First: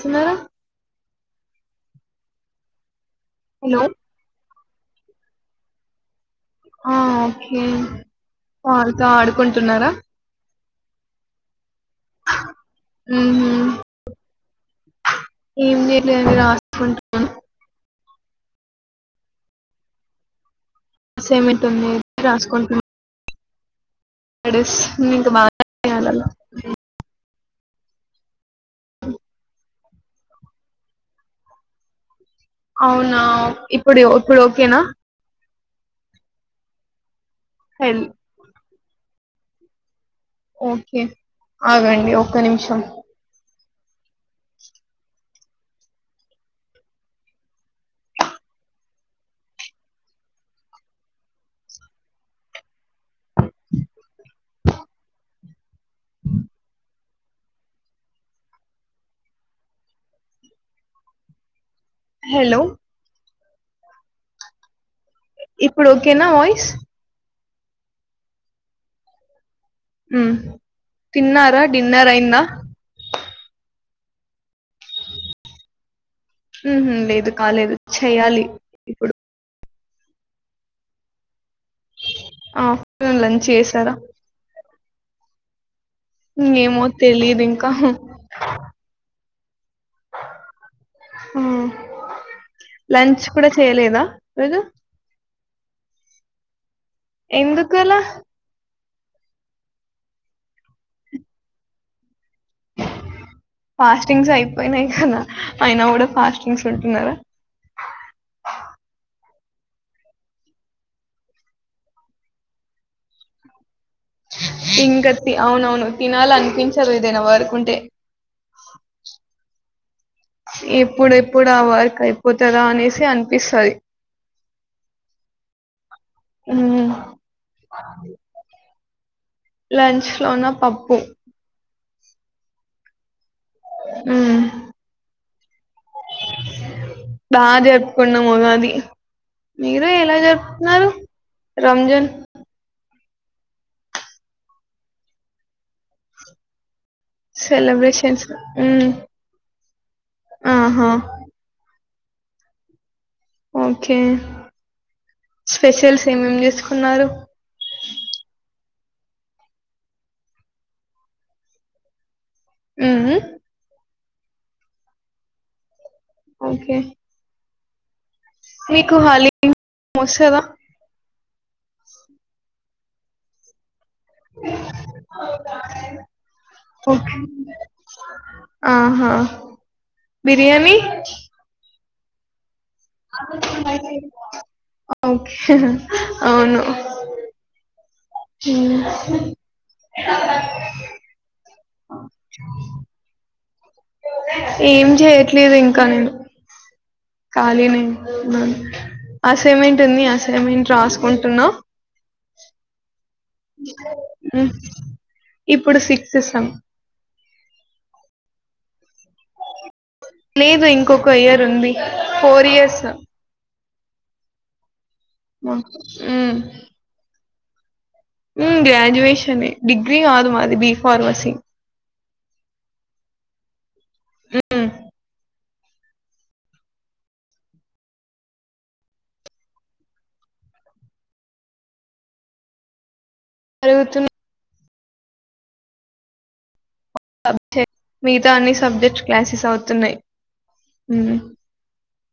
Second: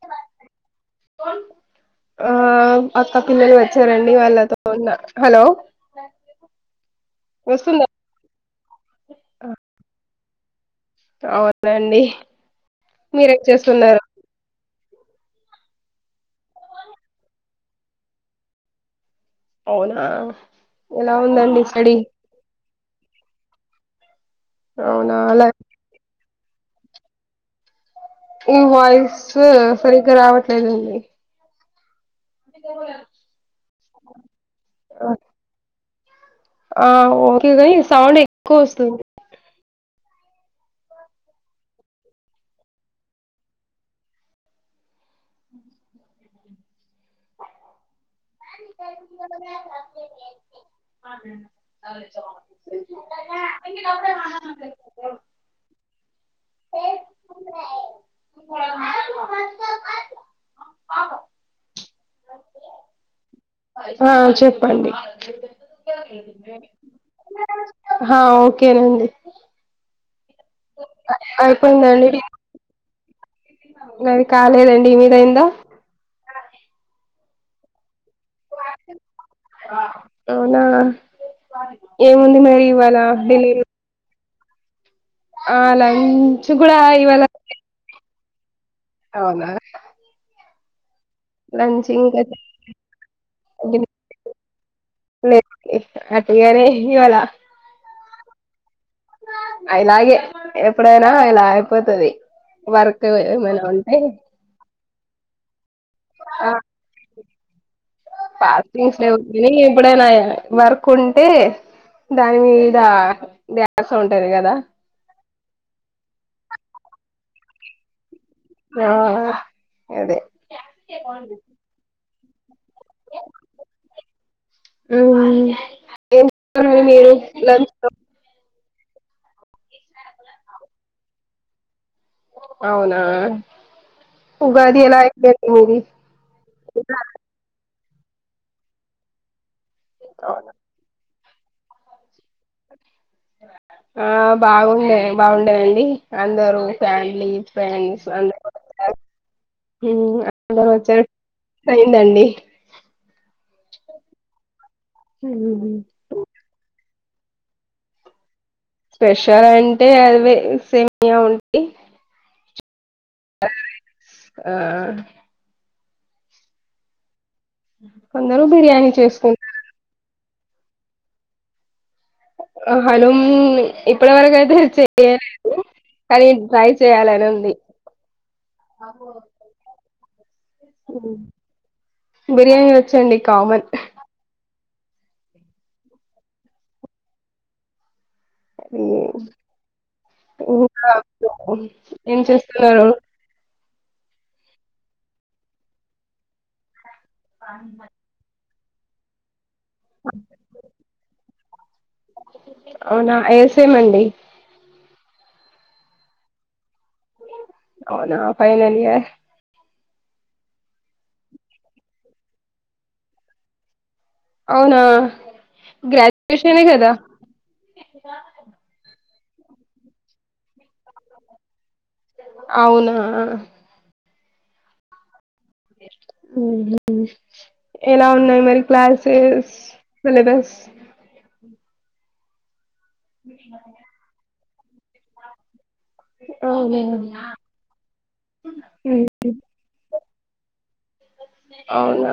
సున్నారా ఆ అక్క పిల్లలు వచ్చారండి వాళ్ళతో ఉన్న హలో ఆ ఓకే వస్తుందా వాళ్ళతో ఆడుకుంటున్నారా తావ నండి మీరేం ఉహు చేస్తున్నారు ఏం చెయ్ లే అండి రాసుకుంటునా అవునా ఎలా ఉందండి అసైన్మెంట్ ఉంది స్టడి అవునా అలా [unintelligible] అే ఉమ్మ్ వాయిస్సు సరిగ్గా రావట్లేదండి అవునా ఇప్పుడు ఇప్పుడు ఓకేనా ఆ ఓ టి వి హెల్ సౌండ్ ఎక్కువ వస్ [unintelligible] ఓకే ఆగండి ఒక్క నిమిషం హెలో ఆ చెప్పండి ఇప్పుడు ఓకేనా వాయిస్ హ ఓకేనండి హ్మ్ తిన్నారా డిన్నర్ అయిందా మాది కాలేదండి ఈ మీదయ్యిందా ఉహు లేదు కాలేదు చెయ్యాలి ఇప్పుడు టైనా ఏముంది మరి ఇవాళ ఆఫ్టర్నూన్ లంచ్ బిలి చేసారా అ లై ఉమ్మ్ ఏమో తెలీదు ఇంకా ఆ అవునా ఉమ్ లంచ్ ఇంకా లంచ్ కూడా చేయలేదా రోజు లేదండి అట్టిగానే ఎందుకులా ఐలాగే ఎప్పుడైనా ఇలా అయిపోతది. వర్క్ ఏమైనా ఉంటే ఫాస్టింగ్స్ అయిపోయినయి కదా ఐనా గుడ ఫాస్టింగ్స్ ఉంటున్నారా? పాస్టింగ్స్ లెవ్ కని ఎప్పుడైనా వర్క్ ఉంటే, దాని మీద ధ్యాస ఉంటది కదా ఇంగతి అవునవును తినాల అనిపించదు ఏదైనా వర్క్ ఉం టే ఆ అదే ఎప్పుడు ఎప్పుడావర్కా తదా అనేసి అనిపిస్తది, మ్మ్ ఏం చేస్తారు మరి ఉమ్ మీరు లంచ్ లో లంచ్ లోన పప్పు అవునా మ్మ్ ఉగాది ఎలా ఐ బ ఏది కున్నం ఉగాది మీరు ఎలా జరుపుకున్నారు రంజన్ ఆ బాగుండే, బాగుండేదండి అందరూ ఫ్యామిలీ ఫ్రెండ్స్ అ సెలబ్రేషన్స్ మ్మ్ వారు అందరూ ఆహా వచ్చారు దండి ఓకే హ్మ్. స్పెషల్స్ ఏమేం చేసుకున్నారు? స్పెషల్ అంటే అవే సేమ్యా ఉంటయి. ఉమ్ ఆ ఓకే ఆ కొందరు బిర్యానీ మీకు చేసుకుంట హలీం వస్తుందా హలీమ్ ఇప్పటి వరకు అయితే చెయలేదు, కానీ ట్రై ఓకే చేయాలని ఉంది. ఆహా బిర్యానీ బిరియాని అై ఓకే అవును అది ఇంకా ఏం చేస్తున్నారు ఏం చేయట్లేదు ఇంకా నేను కాలిగానే ఉన్నాను అస్ సమెంట్ ఉంది అసైమెంట్ రాసుకుంటున్నా అవునా ఏసేమండి ఉమ్, ఇప్పుడు సిక్స్త్ సం అవునా ఫైనల్ ఇయర్ లేదు ఇంకొక ఇయర్ ఉంది ఫోర్ ఇయర్స్ అవునా గ్రాడ్యుయేషనే కదా ఉం గ్రాడ్యుయేష నే డిగ్రీ గాదు మాది బి ఫార్మసీ అవునా హూ మ్ మ్ ఎలా ఉన్నాయి మరి క్లాసెస్ సిలబస్ జరుగుతున్న [unintelligible] అవునా [unintelligible] మిగతా అన్ని సబ్జెక్ట్ క్లాసెస్ అవుతున్నాయ్ అవునా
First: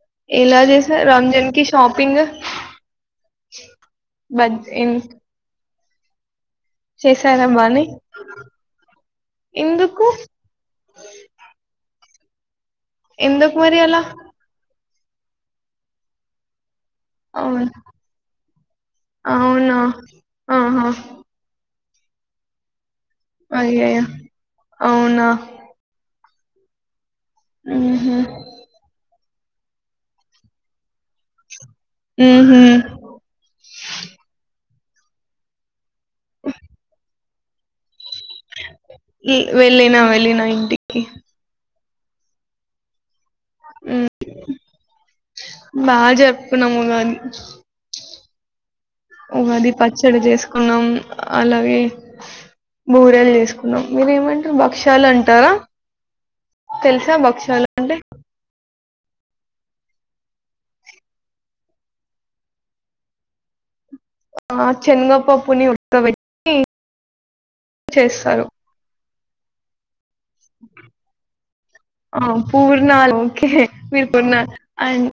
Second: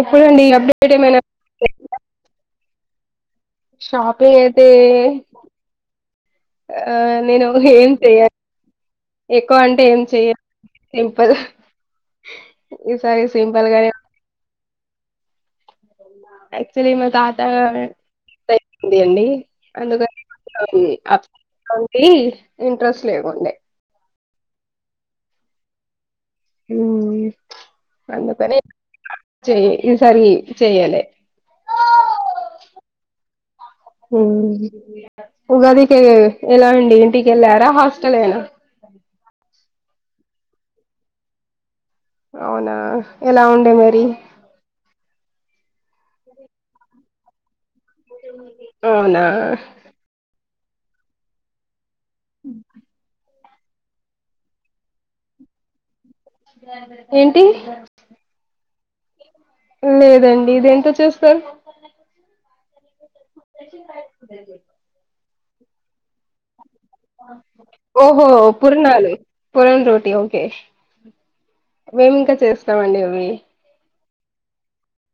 ఎప్పుడండి ఎలా అప్డేట్ చేశారు ఏమైనా రంజాన్ కి షాపింగ్ షాపింగ్ బడ్ అయితే ఏం ఆ చేశారా నేను బానే ఏం చెయ్య ఎక్కువ అంటే ఏం ఎందుకు చెయా సింపుల్ [inaudible] ఎందుకు సింపుల్ మరి గానే అలా అ చ్చలి మా తాత అవును అ [unintelligible] అండి అవునా అందుకని ఆహా [unintelligible] ఈ ఇంట్రెస్ట్ లేకుండే అయ్యయ్యో అవునా హూం ఊహు అందుకని చెయ్ ఈసారి చెయ్యలే ఊహుం హూ ఉగాది కే ఎలా అండి టికెల్లారా హస్ వెళ్ళిన వెళ్లిన ఇంటికి అవునా ఎలా ఉండే మరి ఉమ్ బాగా జపుకున్నాము ఉగాది మ మ ఉగాది పచ్చడి చేసు కున్నాం అలాగే బూరలు చేసుకో మీరు ఏమంట్రు భక్షాలు అంటారా తెలుసా ఏంటి భక్ష్యాలు అంటే లేదండి ఇది ఎంత చూస్తారు ఇనోఅడిబుల ఆ చెన్గపప్పు పుని ఉడ్త్ బేట్టి ఓహో పూర్ణలు పురన్ రోటీ అవు ఒకే ఆ పూర్ణ లు ఓకే మీరు కొన్నారు అండ్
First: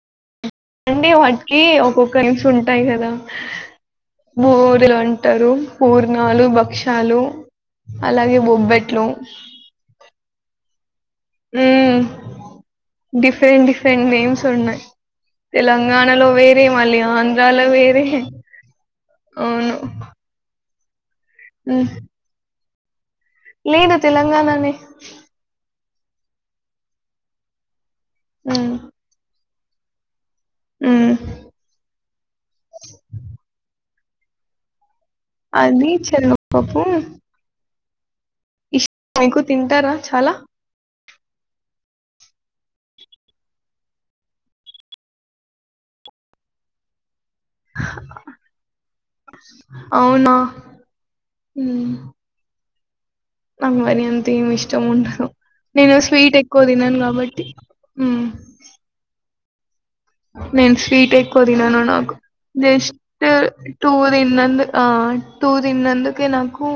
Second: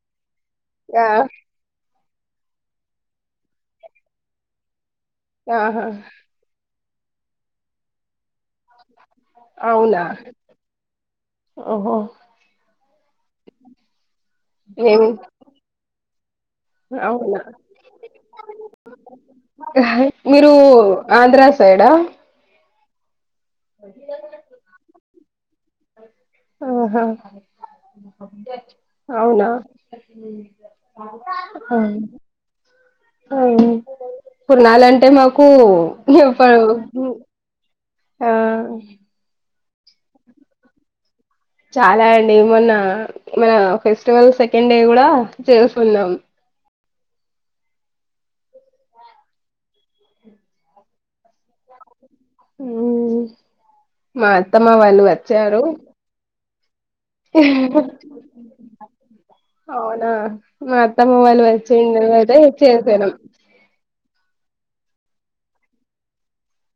ఆ అండి వాటికి ఒకొక్ కనిసు ఉంటాయి కదా బోరులం ట్ ఉంటరు ఆహా పూర్ణాలు భక్ష్య తాలు అలాగే బొబ్బట్లు అవునా ఉ ఓహో డిఫరెంట్ డిఫరెంట్ నేమ్స్ ఉన్నాయి్ మేము తెలంగాణ ణలో వేర్ అవునా అవును అహా మీరు ఆంధ్ర సై మ్మ్. డా లేదు తెలంగాణ నే ఓహో మ్మ్. అవునా మ్మ్. అవును పులాలం టే మాకు అది చెరగపప్పు ఆ నైకు తింటారా చాలా చాలా అండి మొన్న మన ఫెస్టివల్ సెకండ్ డే గుడా చేస్కున్నాం. అవునా మ్ మ్మ్. నాక్ మరి అంత మా ఏం అత్తమ్మ ఇష్టం వాళ్ళు ఉండదు నేను స్వీట్ ఎ క్కో తినను. కాబట్టి అ మ్ అవునా నేను మా స్వీట్ అత్తమ్మ ఎక్కువ వాళ్ళు తినను వచ్చింరు నాకు అయితే చేసాను. తిన్నంద్ ఆ టూ తిన్నందుకే నాకు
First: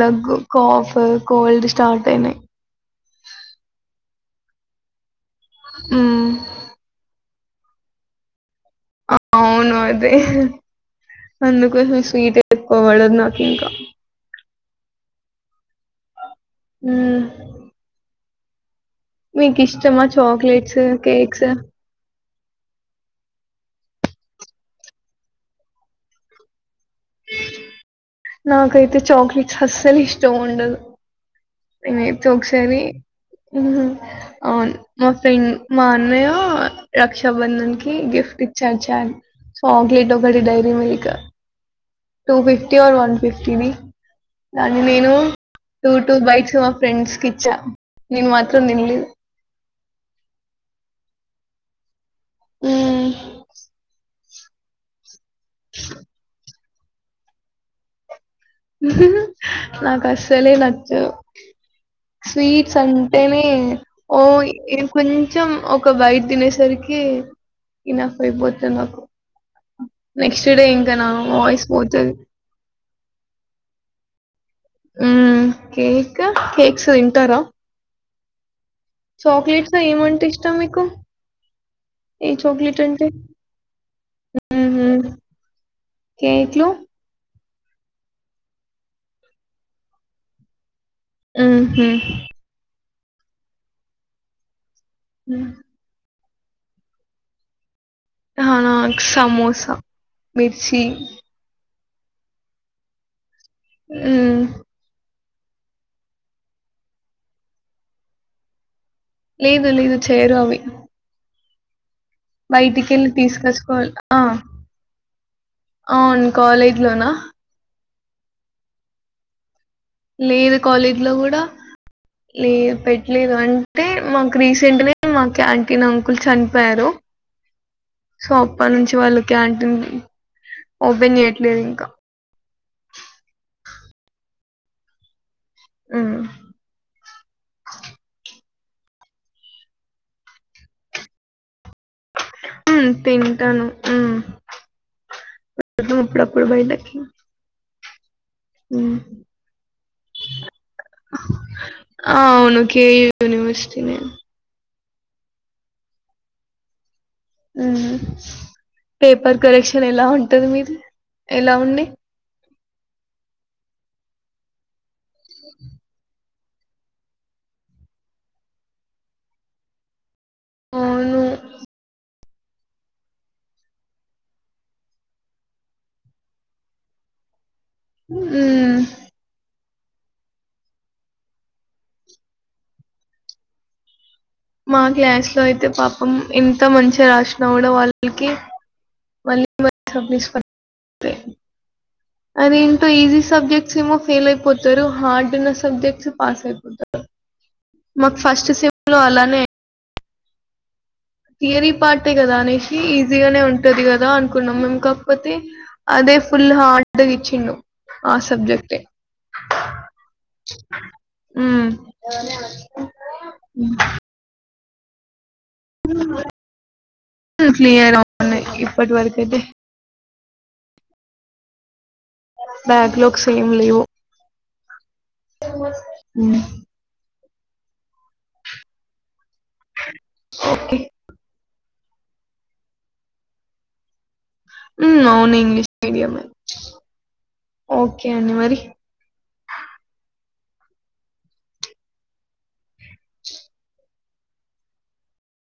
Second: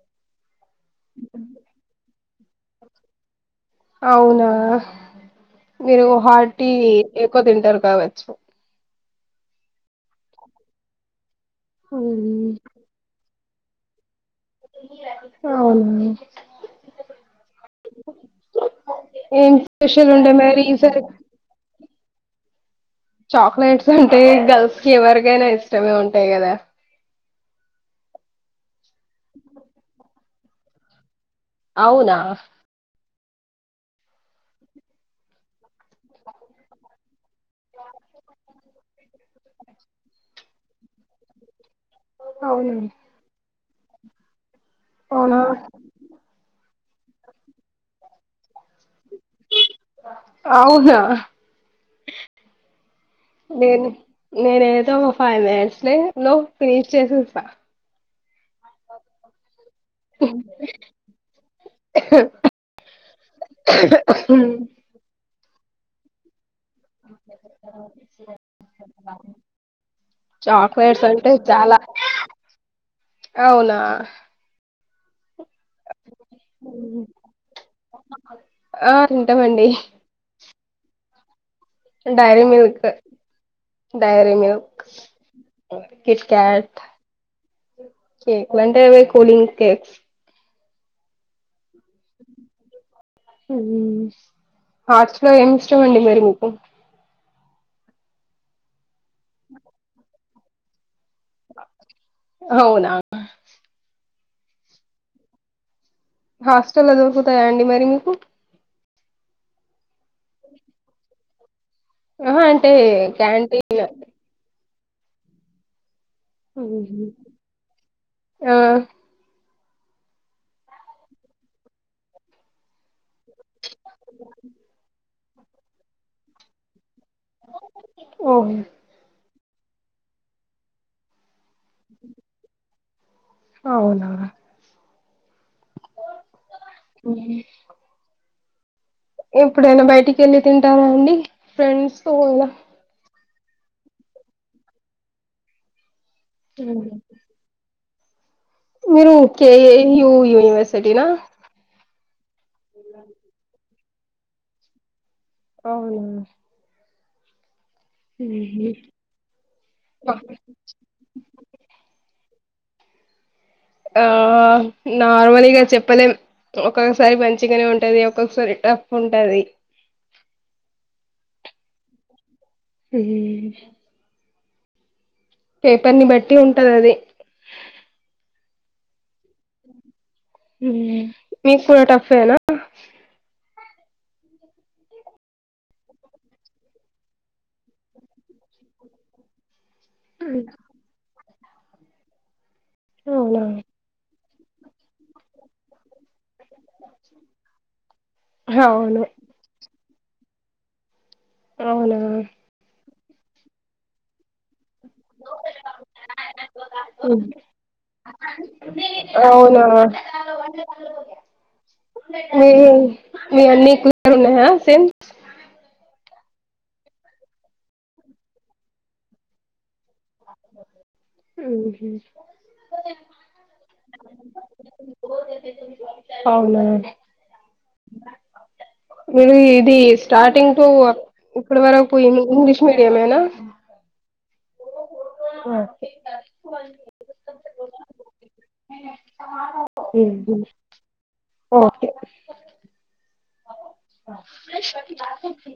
దగ్గు కాఫ్, కోల్డ్ స్టార్ట్ అయినయి. అవునా మీరు మ్ హార్టి ఎక్కువ తింటారు కావచ్చు. అవును అదే అందుకోసం స్వీట్ మ్మ్. ఎక్కో పడదు నా ఇంకా అవునా మ్ ఏం మీకిష్టమా స్పెషల్ ఉంటాయి మరి చాక్లెట్స్, ఈసారి కేక్స్ చాక్లెట్స్ అంటే గర్ల్స్కి ఎవర్కైనా ఇష్టమే ఉంటాయి కదా నాకైతే చాక్లెట్స్ అస్సలు ఇష్టం ఉండదు. అవునా అయితే ఒక్సారి అవున్ మా ఫ్రెండ్ మా అన్నయ్యా రక్షాబంధన్కి గిఫ్ట్ ఇచ్చార్ చార్ చాక్లెట్ ఒకటి డైరీ మిల్క్ టూ అవును ఫిఫ్టీ ఆర్ వన్ ఫిఫ్టీది. దాన్ని నేను అవునా టూ టూ బైట్స్ ఫ్రెండ్స్కిచ్చ నేన్ మాత్రం తిన్లేదు. అవునా హ్మ్. నేను నేనేదో ఫైవ్ [unintelligible] లే నో ఫినీష్ చేసేస్తా. నాకు అస్సలే నచ్చదు. స్వీట్స్ అంటేనే ఓయ్ ఏంకొం చెం ఒక బైట్ తినేసరి కీ ఇనఫ్ అయిపోద్ది నాకు, నెక్స్ట్ డే ఇంక చాక్లెట్స్ నా అంటే వాయిస్ చాలా పోతది. అవునా హ్మ్మ్ కేక్, కేక్స్ తింటారా? ఆ తింటమండిహ్. ష్టం మీకు? ఏ చాక్లెట్ డైరీమిల్క్, అంటే? డైరీమిల్క్, హుహు. కిట్ కేక్‌లో కాట్. కేక్ లు అంటే అవే కూలింగ్ కేక్స్. హ్మ్హు మ్ హాట్స్ లో ఏం హ్మ్. ఇష్టం అండి మేరును? ఒ హా సమోసా, మిర్చి. హవునా. హ్మ్ హాస్టల్లో దొరుకుతాయా అండి మరి మీకు? లేదులేదు చేయరు అవి. ఆహా అంటే బయటికెళ్ళి క్యాంటీన్ తీసుకొచ్చుకోవాలి. ఆ! అవును కాలేజ్ లోనా? ఆ లేదు కాలేజ్ లో గూడా లేవ్ పెట్ లేదు, అంటే మాకు రీసెంట్ నే మా క్యాంటీన్ అంకుల్ చనిపోయారు సో ఓహో అప్పన్నుంచి వాళ్ళు క్యాం ఉహ్ ఓపెన్ చేయ్ లేవింక అవునా. హ్మ్ ఎప్పుడైనా బయటికెల్లి తింటారా అండి? ఫ్రెండ్స్ తో ఇలా ఉమ్ తిన్ టను ఉమ్, ఇపుడు ప్పుడెప్పుడు బయల్దేరుతున్నావ్? మీరు కే ఎ యూ యూనివర్సిటీ నా? ఆ అవును, కే యూ యూనివర్సిటీ నే. అవునా! పేపర్ కరెక్షన్ ఎలా ఉంటది మీది, ఎలా ఉంది? ఆ నార్మల్ఇగ, చెప్పలేం. ఒక్కొక్కసారి మంచిగనే ఉంటది, ఒక్కొక్కసారి టఫ్ ఉంటది. అవును. హ్మ్ పేపర్ ని బట్టి ఉంటదది. ఉమ్ ఉమ్, మీక్కుడా టఫేనా? మా క్లాస్ లో అయితే, పాపం ఎంత మంచిగా రాసినా కూడ వాళ్ళకి వల్ [unintelligible] త్తయి. అది ఏంటో, ఈజీ అవునా సబ్జెక్ట్స్ ఏమో ఫెయిలైపోతరు, హార్డ్ ఉన్న సబ్జెక్ట్ మాకు ఫస్ట్ సెమ్ లో అవును అలానే థియరీ పార్ట్ ఏ అవునా కదానేషీ ఇగ్ ఈసీగనే ఉంటది కదా అన్ కున్నాం మేము, కాకపోతే అదే ఫుల్లు హార్డ్ గ ఇచ్చిండు ఆ సబ్జెక్టే. అవునా ఉమ్, మీ మ్ సెమ్స్ ఆల్ క్లియర్ వున్నయి, ఇప్పటి వరకైతే ఉమ్ హు బ్యాక్లాగ్స్ ఏమ్ లేవు. అవునా మీది ఇది స్టార్టింగ్ టూ ఓకే. అప్ ఎప్పడి వరక్ పోయిన్లు, ఇంగ్లిష్ మీడియమేనా? ఉమ్ అవును, ఆ ఇంగ్లీష్ మీడియమే. ఓకే అండి మరి ఏం తిన్న? ఓకే స రా